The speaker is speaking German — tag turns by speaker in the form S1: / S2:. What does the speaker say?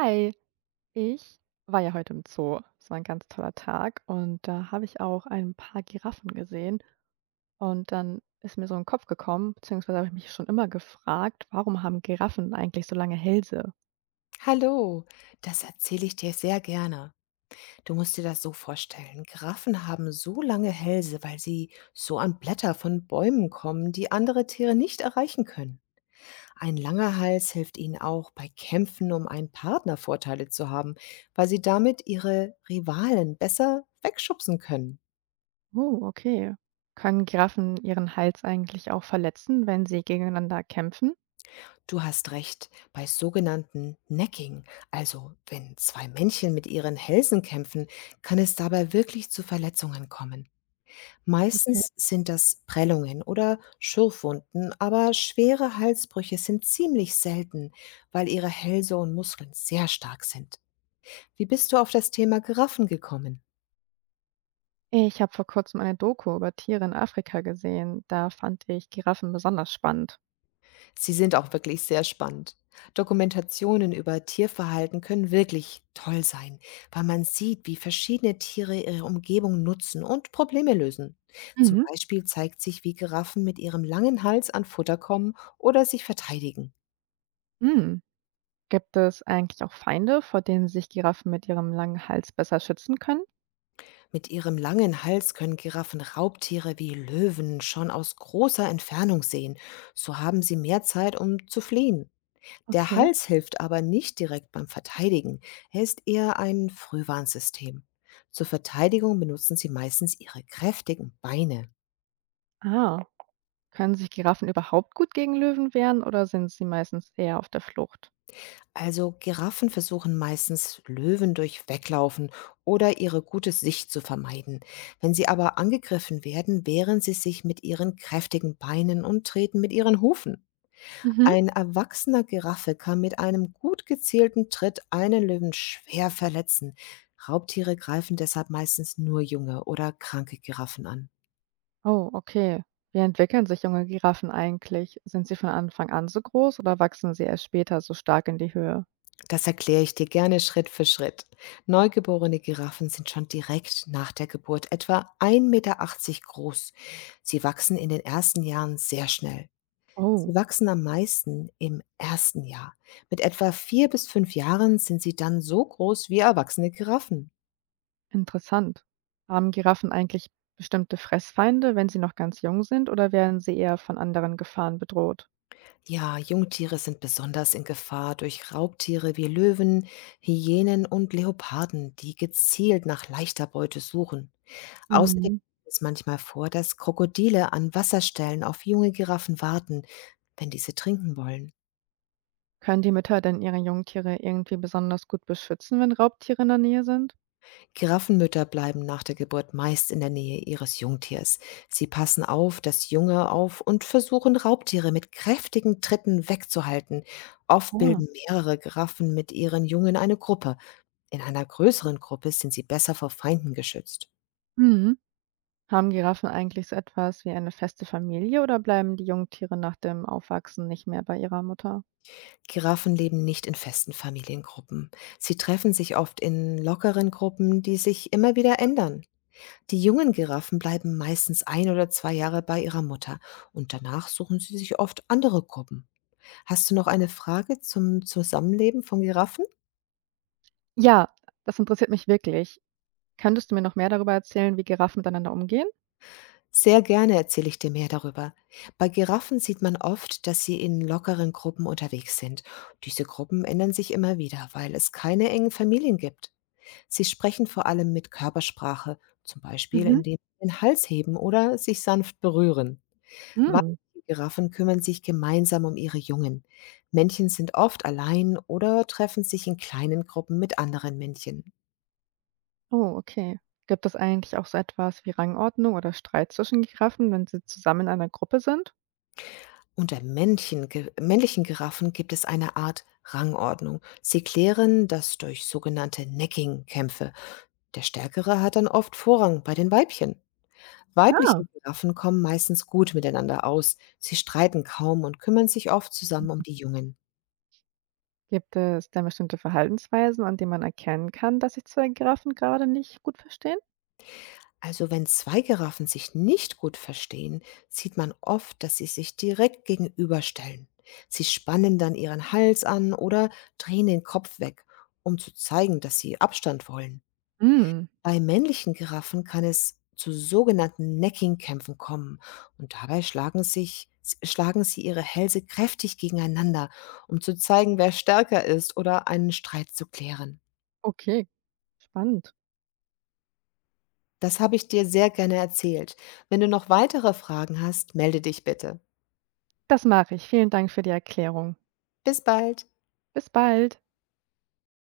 S1: Hi, ich war ja heute im Zoo. Es war ein ganz toller Tag und da habe ich auch ein paar Giraffen gesehen und dann ist mir so in den Kopf gekommen, beziehungsweise habe ich mich schon immer gefragt, warum haben Giraffen eigentlich so lange Hälse?
S2: Hallo, das erzähle ich dir sehr gerne. Du musst dir das so vorstellen. Giraffen haben so lange Hälse, weil sie so an Blätter von Bäumen kommen, die andere Tiere nicht erreichen können. Ein langer Hals hilft ihnen auch bei Kämpfen, um einen Partner Vorteile zu haben, weil sie damit ihre Rivalen besser wegschubsen können.
S1: Oh, okay. Können Giraffen ihren Hals eigentlich auch verletzen, wenn sie gegeneinander kämpfen?
S2: Du hast recht, bei sogenannten Necking, also wenn zwei Männchen mit ihren Hälsen kämpfen, kann es dabei wirklich zu Verletzungen kommen.
S1: Okay.
S2: Meistens sind das Prellungen oder Schürfwunden, aber schwere Halsbrüche sind ziemlich selten, weil ihre Hälse und Muskeln sehr stark sind. Wie bist du auf das Thema Giraffen gekommen?
S1: Ich habe vor kurzem eine Doku über Tiere in Afrika gesehen. Da fand ich Giraffen besonders spannend.
S2: Sie sind auch wirklich sehr spannend. Dokumentationen über Tierverhalten können wirklich toll sein, weil man sieht, wie verschiedene Tiere ihre Umgebung nutzen und Probleme lösen. Zum
S1: Mhm.
S2: Beispiel zeigt sich, wie Giraffen mit ihrem langen Hals an Futter kommen oder sich verteidigen.
S1: Mm. Gibt es eigentlich auch Feinde, vor denen sich Giraffen mit ihrem langen Hals besser schützen können?
S2: Mit ihrem langen Hals können Giraffen Raubtiere wie Löwen schon aus großer Entfernung sehen. So haben sie mehr Zeit, um zu fliehen. Der
S1: Okay.
S2: Hals hilft aber nicht direkt beim Verteidigen. Er ist eher ein Frühwarnsystem. Zur Verteidigung benutzen sie meistens ihre kräftigen Beine.
S1: Ah, können sich Giraffen überhaupt gut gegen Löwen wehren oder sind sie meistens eher auf der Flucht?
S2: Also Giraffen versuchen meistens Löwen durch Weglaufen oder ihre gute Sicht zu vermeiden. Wenn sie aber angegriffen werden, wehren sie sich mit ihren kräftigen Beinen und treten mit ihren Hufen.
S1: Mhm.
S2: Ein erwachsener Giraffe kann mit einem gut gezielten Tritt einen Löwen schwer verletzen. Raubtiere greifen deshalb meistens nur junge oder kranke Giraffen an.
S1: Oh, okay. Wie entwickeln sich junge Giraffen eigentlich? Sind sie von Anfang an so groß oder wachsen sie erst später so stark in die Höhe?
S2: Das erkläre ich dir gerne Schritt für Schritt. Neugeborene Giraffen sind schon direkt nach der Geburt etwa 1,80 Meter groß. Sie wachsen in den ersten Jahren sehr schnell.
S1: Oh,
S2: Sie wachsen am meisten im ersten Jahr. Mit etwa 4 bis 5 Jahren sind sie dann so groß wie erwachsene Giraffen.
S1: interessant. Haben Giraffen eigentlich bestimmte Fressfeinde, wenn sie noch ganz jung sind, oder werden sie eher von anderen Gefahren bedroht?
S2: Ja, Jungtiere sind besonders in Gefahr durch Raubtiere wie Löwen, Hyänen und Leoparden, die gezielt nach leichter Beute suchen. Außerdem
S1: Mhm.
S2: kommt es manchmal vor, dass Krokodile an Wasserstellen auf junge Giraffen warten, wenn diese trinken wollen.
S1: Können die Mütter denn ihre Jungtiere irgendwie besonders gut beschützen, wenn Raubtiere in der Nähe sind?
S2: Giraffenmütter bleiben nach der Geburt meist in der Nähe ihres Jungtiers. Sie passen auf das Junge auf und versuchen Raubtiere mit kräftigen Tritten wegzuhalten. Oft
S1: Ah,
S2: bilden mehrere Giraffen mit ihren Jungen eine Gruppe. In einer größeren Gruppe sind sie besser vor Feinden geschützt.
S1: mhm. Haben Giraffen eigentlich so etwas wie eine feste Familie oder bleiben die Jungtiere nach dem Aufwachsen nicht mehr bei ihrer Mutter?
S2: Giraffen leben nicht in festen Familiengruppen. Sie treffen sich oft in lockeren Gruppen, die sich immer wieder ändern. Die jungen Giraffen bleiben meistens 1 oder 2 Jahre bei ihrer Mutter und danach suchen sie sich oft andere Gruppen. Hast du noch eine Frage zum Zusammenleben von Giraffen?
S1: Ja, das interessiert mich wirklich. Könntest du mir noch mehr darüber erzählen, wie Giraffen miteinander umgehen?
S2: Sehr gerne erzähle ich dir mehr darüber. Bei Giraffen sieht man oft, dass sie in lockeren Gruppen unterwegs sind. Diese Gruppen ändern sich immer wieder, weil es keine engen Familien gibt. Sie sprechen vor allem mit Körpersprache, zum Beispiel
S1: Mhm.
S2: indem sie den Hals heben oder sich sanft berühren.
S1: Mhm.
S2: Weibliche Giraffen kümmern sich gemeinsam um ihre Jungen. Männchen sind oft allein oder treffen sich in kleinen Gruppen mit anderen Männchen.
S1: Oh, okay. Gibt es eigentlich auch so etwas wie Rangordnung oder Streit zwischen Giraffen, wenn sie zusammen in einer Gruppe sind?
S2: Unter Männchen, männlichen Giraffen gibt es eine Art Rangordnung. Sie klären das durch sogenannte Necking-Kämpfe. Der Stärkere hat dann oft Vorrang bei den Weibchen. Weibliche
S1: Ja.
S2: Giraffen kommen meistens gut miteinander aus. Sie streiten kaum und kümmern sich oft zusammen um die Jungen.
S1: Gibt es denn bestimmte Verhaltensweisen, an denen man erkennen kann, dass sich zwei Giraffen gerade nicht gut verstehen?
S2: Also wenn zwei Giraffen sich nicht gut verstehen, sieht man oft, dass sie sich direkt gegenüberstellen. Sie spannen dann ihren Hals an oder drehen den Kopf weg, um zu zeigen, dass sie Abstand wollen.
S1: Mm,
S2: Bei männlichen Giraffen kann es zu sogenannten Necking-Kämpfen kommen und dabei schlagen sie ihre Hälse kräftig gegeneinander, um zu zeigen, wer stärker ist oder einen Streit zu klären.
S1: okay, spannend.
S2: Das habe ich dir sehr gerne erzählt. Wenn du noch weitere Fragen hast, melde dich bitte.
S1: Das mache ich. Vielen Dank für die Erklärung.
S2: Bis bald!
S1: Bis bald.